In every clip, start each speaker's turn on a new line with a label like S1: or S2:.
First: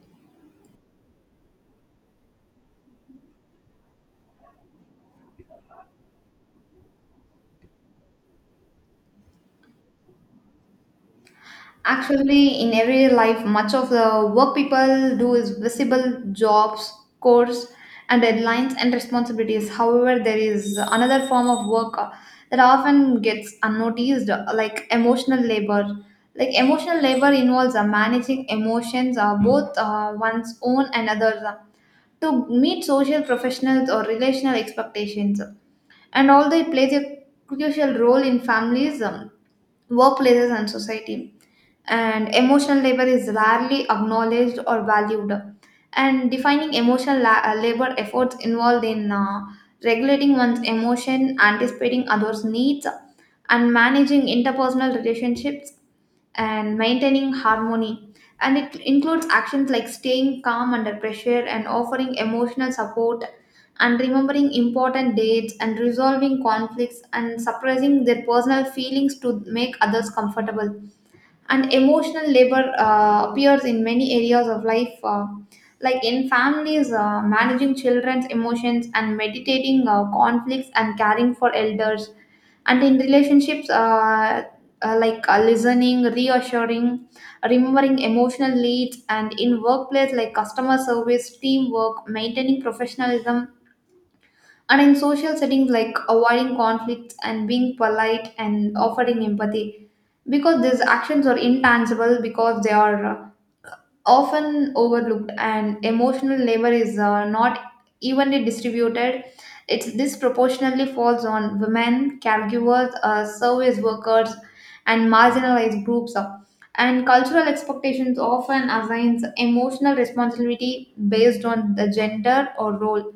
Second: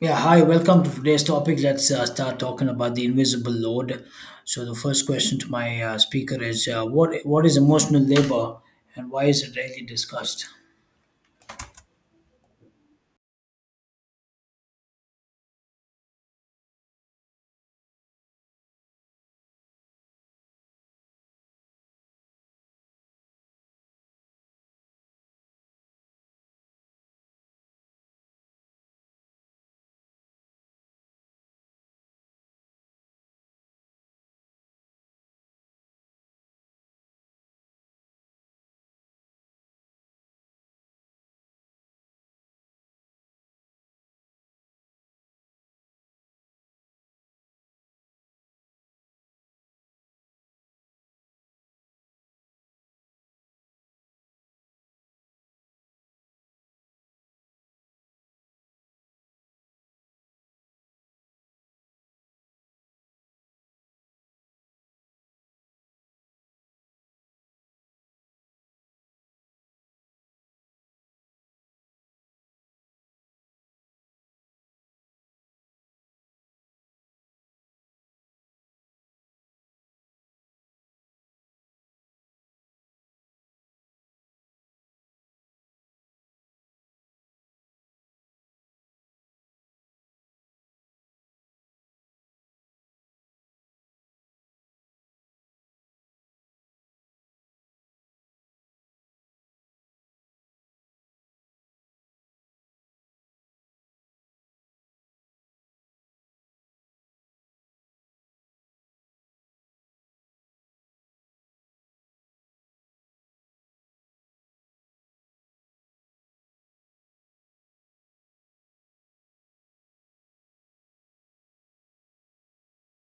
S1: Yeah, hi, welcome to today's topic. Let's start talking about the invisible load. So, the first question to my speaker is, What is emotional labor and why is it rarely discussed?
S2: Actually, in everyday life, much of the work people do is visible jobs, course, and deadlines and responsibilities. However, there is another form of work that often gets unnoticed, like emotional labor. Like emotional labor involves managing emotions, both one's own and others, to meet social, professional, or relational expectations. And although it plays a crucial role in families, workplaces and society. And emotional labor is rarely acknowledged or valued. And defining emotional labor efforts involved in regulating one's emotion, anticipating others' needs, and managing interpersonal relationships and maintaining harmony. And it includes actions like staying calm under pressure and offering emotional support and remembering important dates and resolving conflicts and suppressing their personal feelings to make others comfortable. And emotional labor appears in many areas of life, like in families, managing children's emotions and meditating conflicts and caring for elders and in relationships like listening, reassuring, remembering emotional leads, and in workplace like customer service, teamwork, maintaining professionalism, and in social settings like avoiding conflicts and being polite and offering empathy. Because these actions are intangible, because they are often overlooked and emotional labor is not evenly distributed, it disproportionately falls on women, caregivers, service workers, and marginalized groups, and cultural expectations often assigns emotional responsibility based on the gender or role,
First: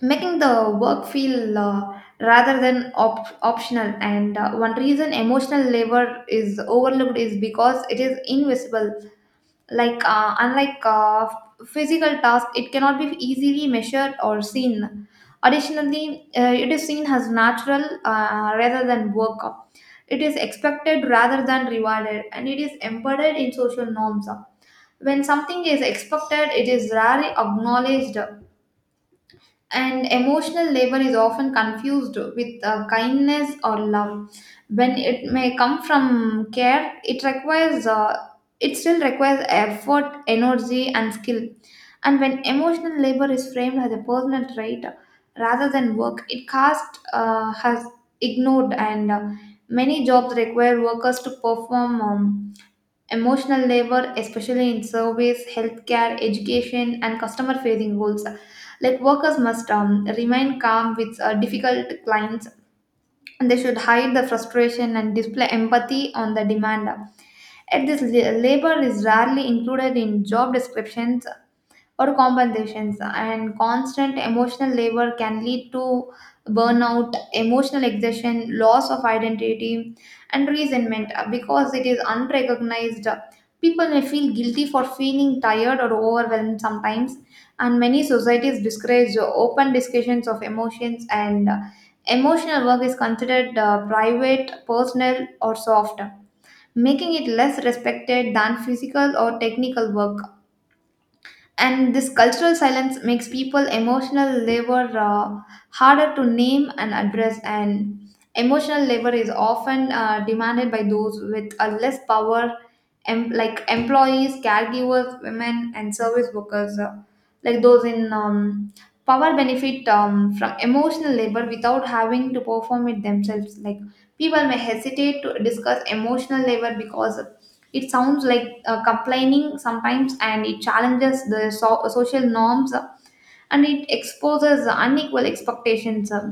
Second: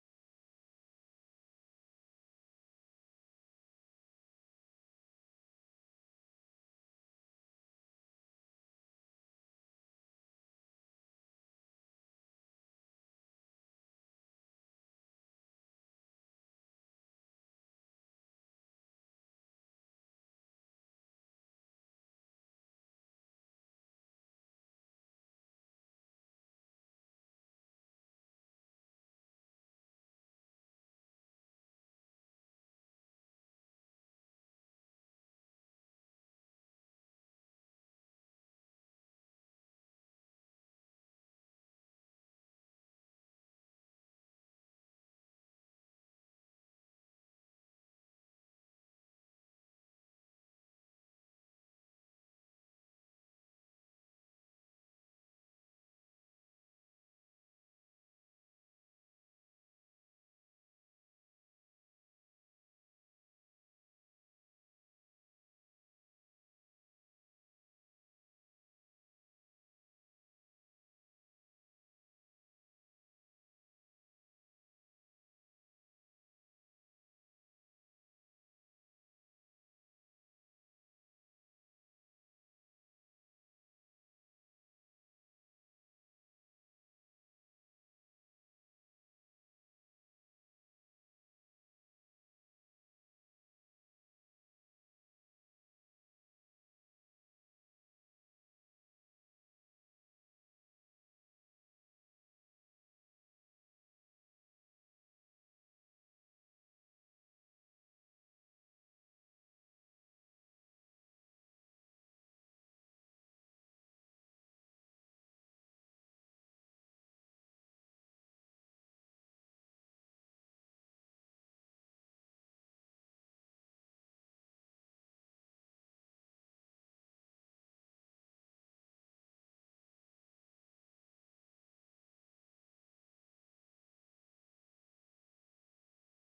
S2: making the work feel rather than optional. And One reason emotional labor is overlooked is because it is invisible. Unlike physical task, it cannot be easily measured or seen. Additionally, it is seen as natural rather than work. It is expected rather than rewarded, and it is embedded in social norms. When something is expected, it is rarely acknowledged. And emotional labor is often confused with kindness or love. When it may come from care, it still requires effort, energy, and skill. And when emotional labor is framed as a personal trait rather than work, it cast has ignored, and many jobs require workers to perform. Emotional labor, especially in service, healthcare, education, and customer facing roles. Like workers must remain calm with difficult clients, and they should hide the frustration and display empathy on the demand. At this, labor is rarely included in job descriptions or compensations, and constant emotional labor can lead to burnout, emotional exhaustion, loss of identity, and resentment. Because it is unrecognized, people may feel guilty for feeling tired or overwhelmed sometimes. And many societies discourage open discussions of emotions, and emotional work is considered private, personal, or soft, making it less respected than physical or technical work. And this cultural silence makes people emotional labor harder to name and address. And emotional labor is often demanded by those with a less power, like employees, caregivers, women, and service workers. Like those in power benefit from emotional labor without having to perform it themselves. Like people may hesitate to discuss emotional labor because it sounds like complaining sometimes, and it challenges the social norms, and it exposes unequal expectations.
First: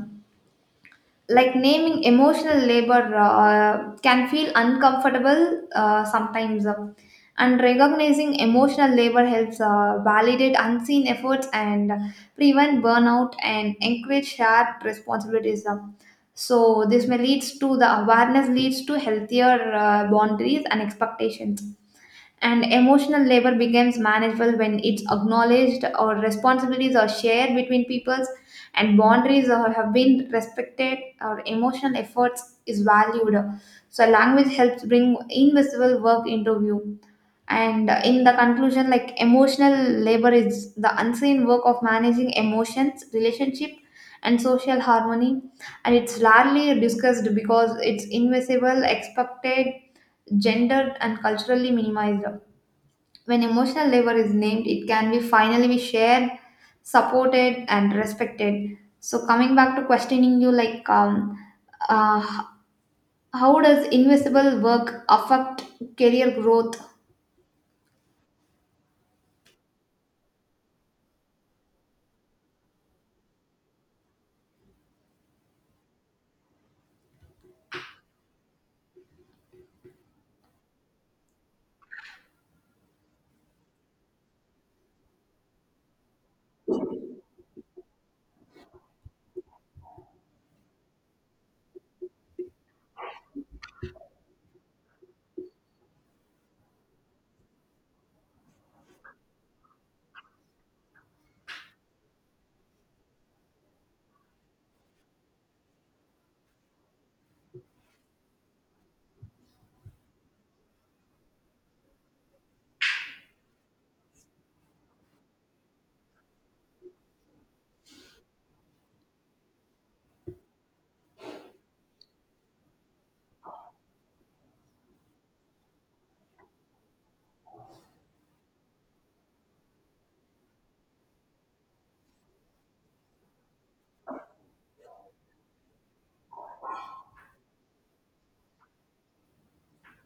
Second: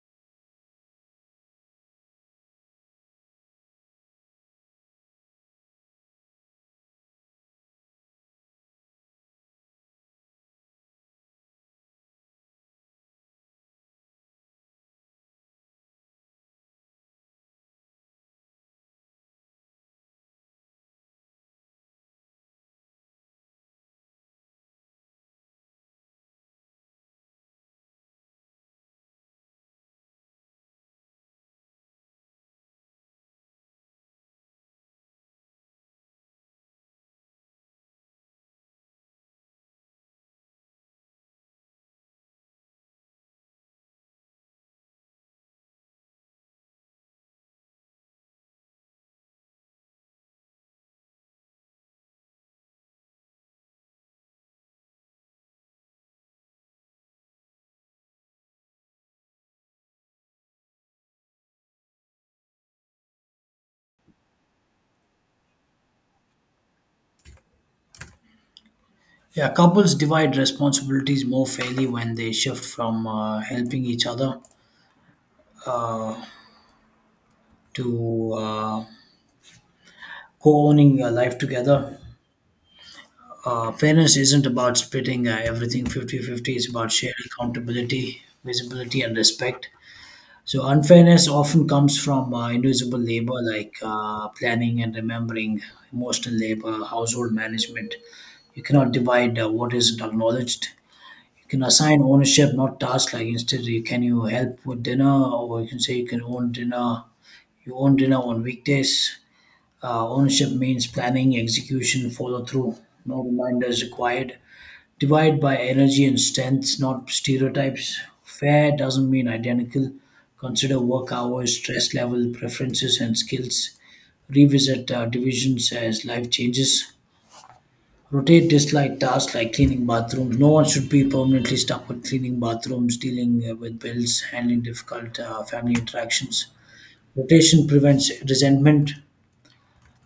S2: Like naming emotional labor can feel uncomfortable sometimes, and recognizing emotional labor helps validate unseen efforts and prevent burnout and encourage shared responsibilities. So this may leads to the awareness, leads to healthier boundaries and expectations. And emotional labor becomes manageable when it's acknowledged, or responsibilities are shared between peoples, and boundaries are, have been respected, or emotional efforts is valued. So language helps bring invisible work into view. And in the conclusion, like emotional labor is the unseen work of managing emotions, relationship, and social harmony. And it's largely discussed because it's invisible, expected, gendered, and culturally minimized. When emotional labor is named, it can be finally be shared, supported, and respected. So coming back to questioning you, like, uh, how does invisible work affect career growth?
S1: Yeah, couples divide responsibilities more fairly when they shift from helping each other to uh, co owning a life together. Fairness isn't about splitting everything 50-50. It's about shared accountability, visibility, and respect. So unfairness often comes from invisible labor like planning and remembering, emotional labor, household management. You cannot divide what isn't acknowledged. You can assign ownership, not tasks. Like instead, you can you help with dinner, or you can say you can own dinner. You own dinner on weekdays. Ownership means planning, execution, follow through. No reminders required. Divide by energy and strengths, not stereotypes. Fair doesn't mean identical. Consider work hours, stress level, preferences, and skills. Revisit divisions as life changes. Rotate dislike tasks like cleaning bathrooms. No one should be permanently stuck with cleaning bathrooms, dealing with bills, handling difficult family interactions. Rotation prevents resentment.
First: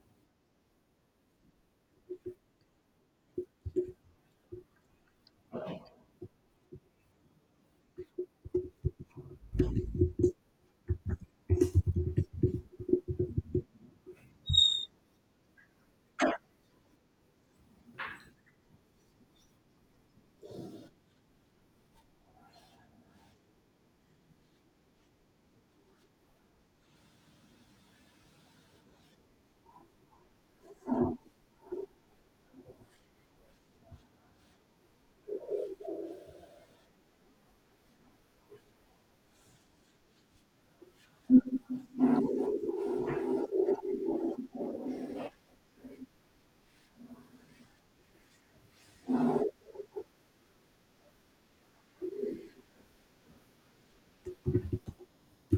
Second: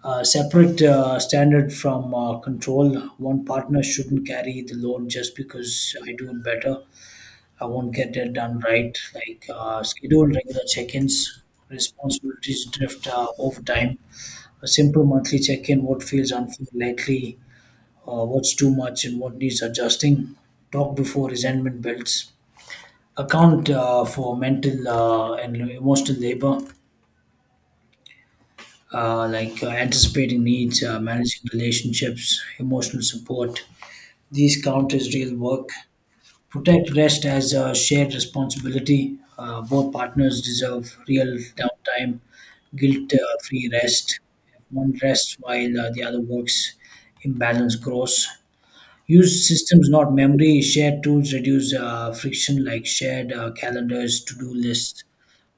S1: Separate standard from control. One partner shouldn't carry the load just because I do it better I won't get it done right. Like schedule regular check-ins, responsibilities drift over time. A simple monthly check-in: what feels unfair lately, what's too much, and what needs adjusting. Talk before resentment builds. Account for mental and emotional labor, like anticipating needs, managing relationships, emotional support. These count as real work. Protect rest as a shared responsibility. Both partners deserve real downtime, guilt free rest. If one rests while the other works, imbalance grows. Use systems, not memory. Shared tools reduce friction, like shared calendars, to do lists,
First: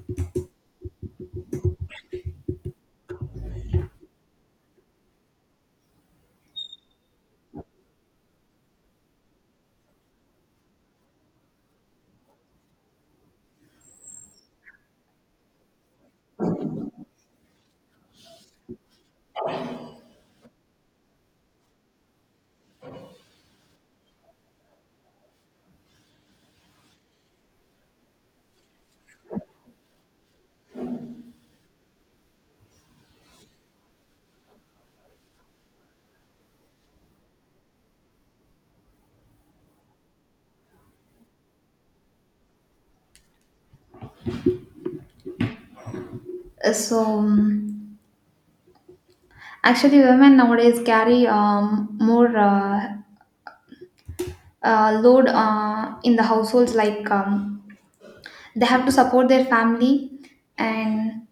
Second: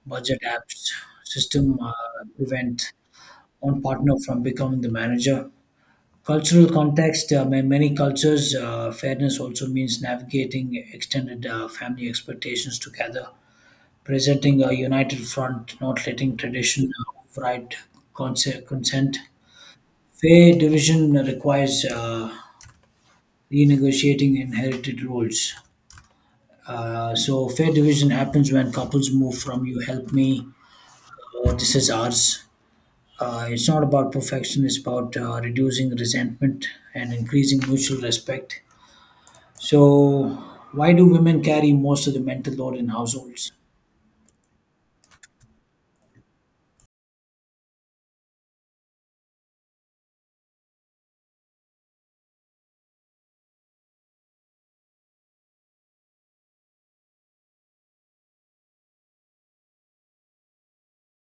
S1: budget apps. System prevent one partner from becoming the manager. Cultural context, in many cultures, fairness also means navigating extended family expectations together, presenting a united front, not letting tradition override consent. Fair division requires renegotiating inherited roles. So, fair division happens when couples move from you help me, or this is ours. It's not about perfection, it's about reducing resentment and increasing mutual respect. So, why do women carry most of the mental load in households?
S2: Uh, So um, actually, women nowadays carry more load in the households, like. They have to support their family, and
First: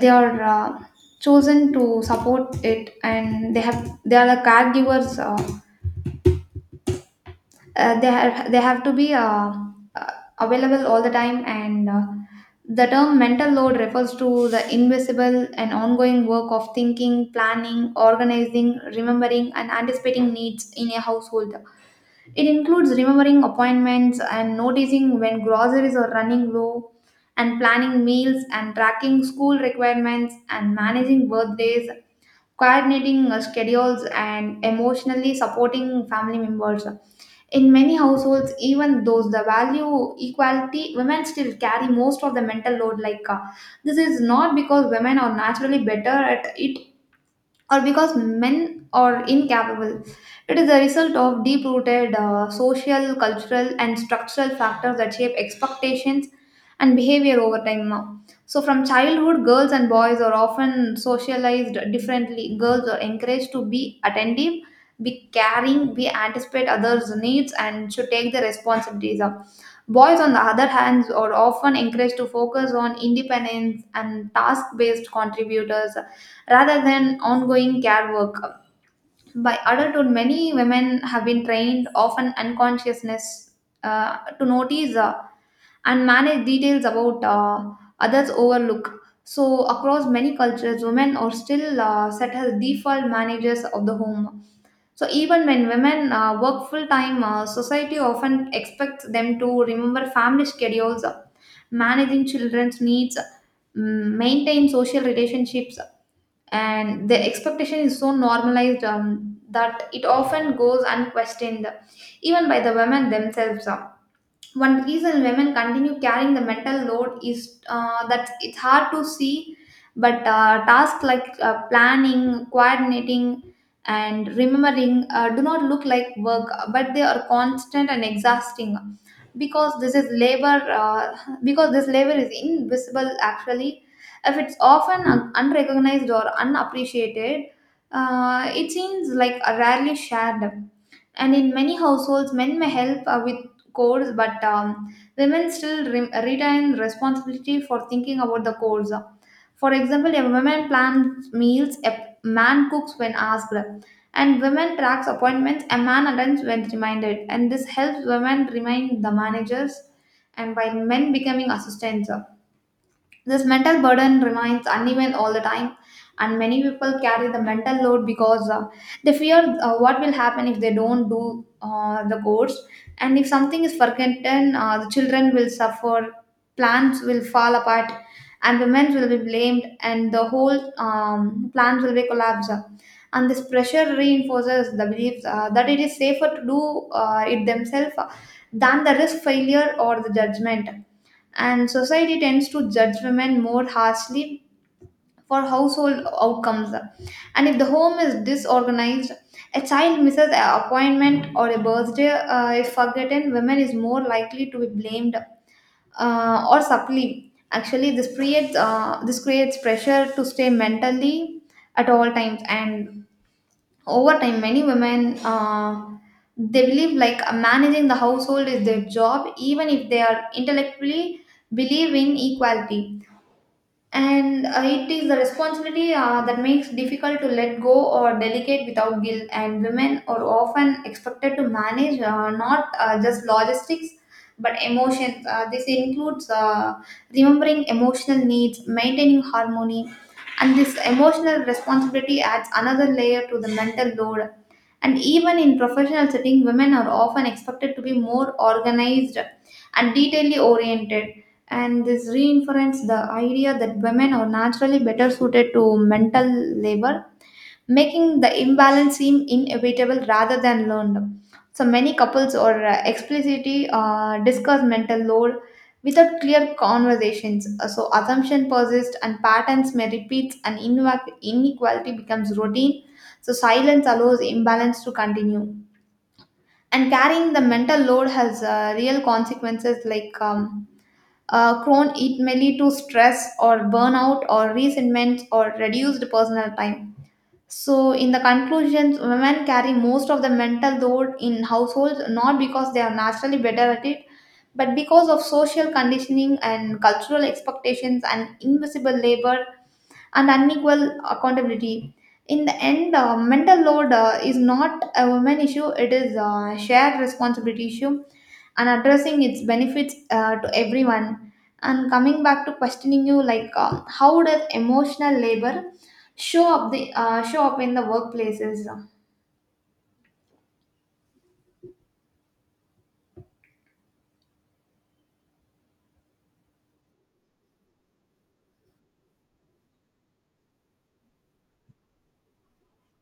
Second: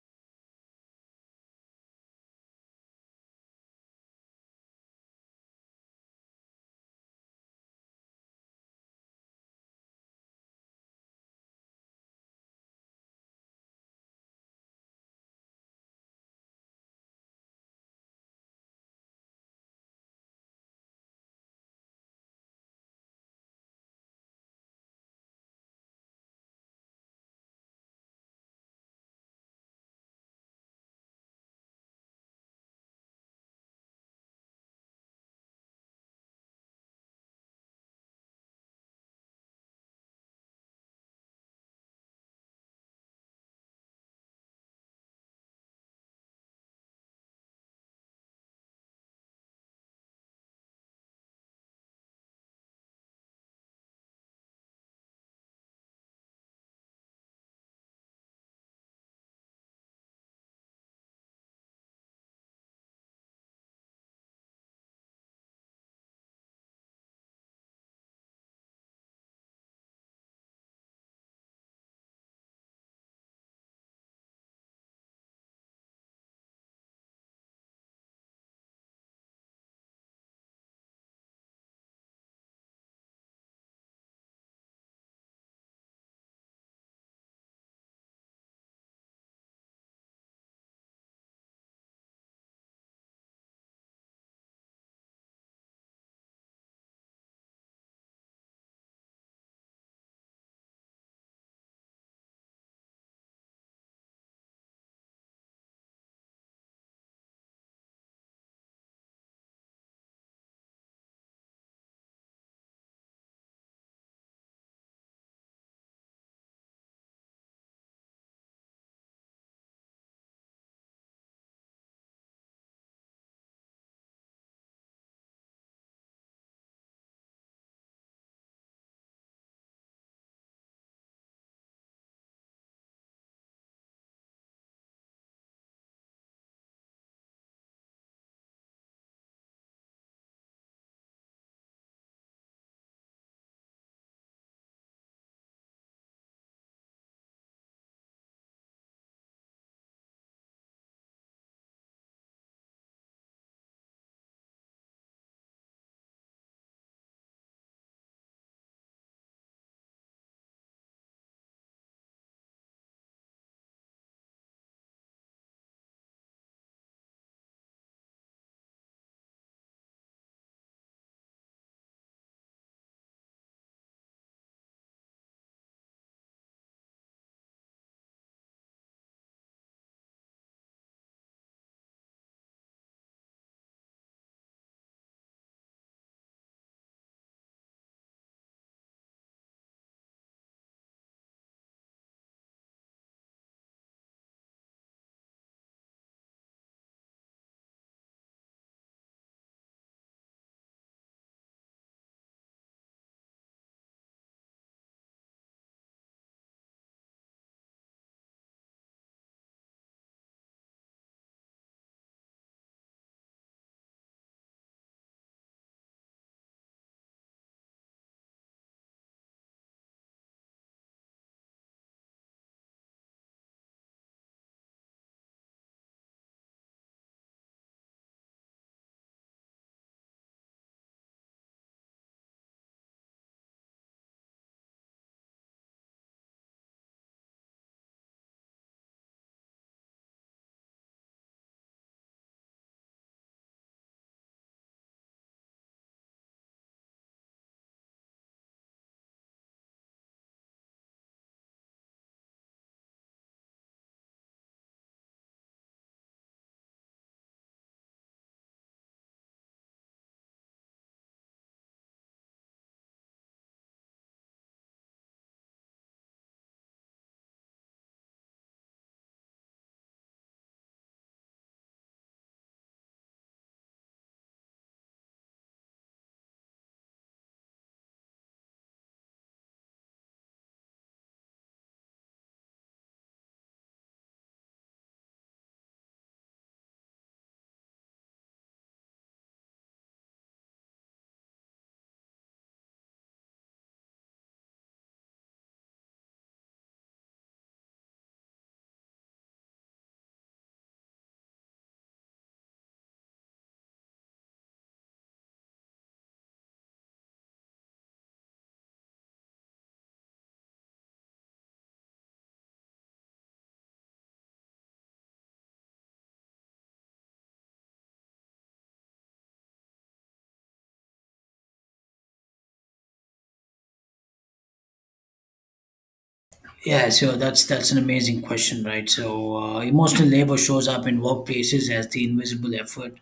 S2: they are chosen to support it, and they are the caregivers, they have to be uh, available all the time. And The term mental load refers to the invisible and ongoing work of thinking, planning, organizing, remembering, and anticipating needs in a household. It includes remembering appointments and noticing when groceries are running low, and planning meals and tracking school requirements and managing birthdays, coordinating schedules, and emotionally supporting family members. In many households, even those the value equality, women still carry most of the mental load. This is not because women are naturally better at it, or because men are incapable. It is a result of deep rooted social, cultural, and structural factors that shape expectations and behavior over time now. So, from childhood, girls and boys are often socialized differently. Girls are encouraged to be attentive, be caring, be anticipate others' needs, and should take the responsibilities. Boys, on the other hand, are often encouraged to focus on independence and task based contributors rather than ongoing care work. By adulthood, many women have been trained, often unconsciousness, to notice and manage details about others' overlook. So, across many cultures, women are still set as default managers of the home. So even when women work full time, society often expects them to remember family schedules, managing children's needs, maintain social relationships, and the expectation is so normalized that it often goes unquestioned, even by the women themselves. One reason women continue carrying the mental load is that it's hard to see, but tasks like planning, coordinating, and remembering do not look like work, but they are constant and exhausting. Because this is labor, because this labor is invisible actually, if it's often unrecognized or unappreciated, it seems like a rarely shared. And in many households, men may help with codes, but women still retain responsibility for thinking about the codes. For example, a woman plans meals, a man cooks when asked, and women tracks appointments, a man attends when reminded, and this helps women remain the managers, and while men becoming assistants. This mental burden remains uneven all the time, and many people carry the mental load because they fear what will happen if they don't do the course, and if something is forgotten, the children will suffer, plans will fall apart, and women will be blamed, and the whole plans will be collapsed. And this pressure reinforces the belief that it is safer to do it themselves, than the risk failure or the judgment. And society tends to judge women more harshly for household outcomes, and if the home is disorganized, a child misses an appointment, or a birthday if forgotten, women is more likely to be blamed or supply. Actually, this creates pressure to stay mentally at all times. And over time, many women they believe like managing the household is their job, even if they are intellectually believe in equality. And it is the responsibility that makes difficult to let go or delegate without guilt. And women are often expected to manage, not just logistics, but emotions. This includes remembering emotional needs, maintaining harmony, and this emotional responsibility adds another layer to the mental load. And even in professional setting, women are often expected to be more organized and detailly oriented. And this reinforces the idea that women are naturally better suited to mental labor, making the imbalance seem inevitable rather than learned. So many couples or explicitly discuss mental load without clear conversations. So assumption persists and patterns may repeat, and inequality becomes routine. So silence allows imbalance to continue. And carrying the mental load has real consequences, like crone, it may lead to stress or burnout or resentment or reduced personal time. So, in the conclusion, women carry most of the mental load in households not because they are naturally better at it, but because of social conditioning and cultural expectations and invisible labor and unequal accountability. In the end, mental load is not a woman issue, it is a shared responsibility issue, and addressing its benefits to everyone. And coming back to questioning you, like, how does emotional labor show up in the workplaces?
S1: Yeah, so that's an amazing question, right? So, emotional labor shows up in workplaces as the invisible effort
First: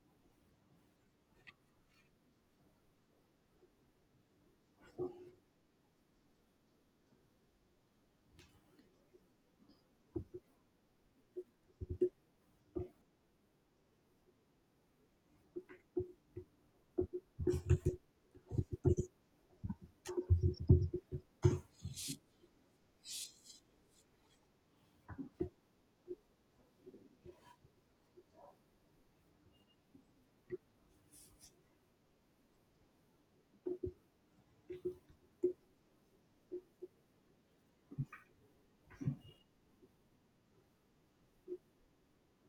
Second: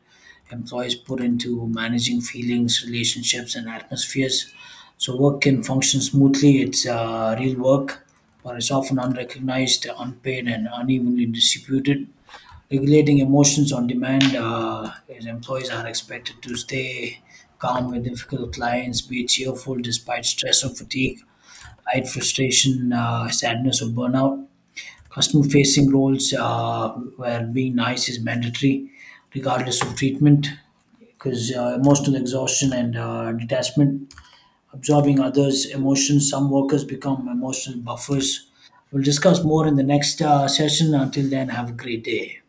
S1: employees put into managing feelings, relationships, and atmospheres. So, work can function smoothly. It's real work, but it's often unrecognized, unpaid, and unevenly distributed. Regulating emotions on demand is employees are expected to stay calm with difficult clients, be cheerful despite stress or fatigue, hide frustration, sadness or burnout. Customer facing roles where being nice is mandatory regardless of treatment, because emotional exhaustion and detachment, absorbing others emotions, some workers become emotional buffers. We'll discuss more in the next session. Until then, have a great day.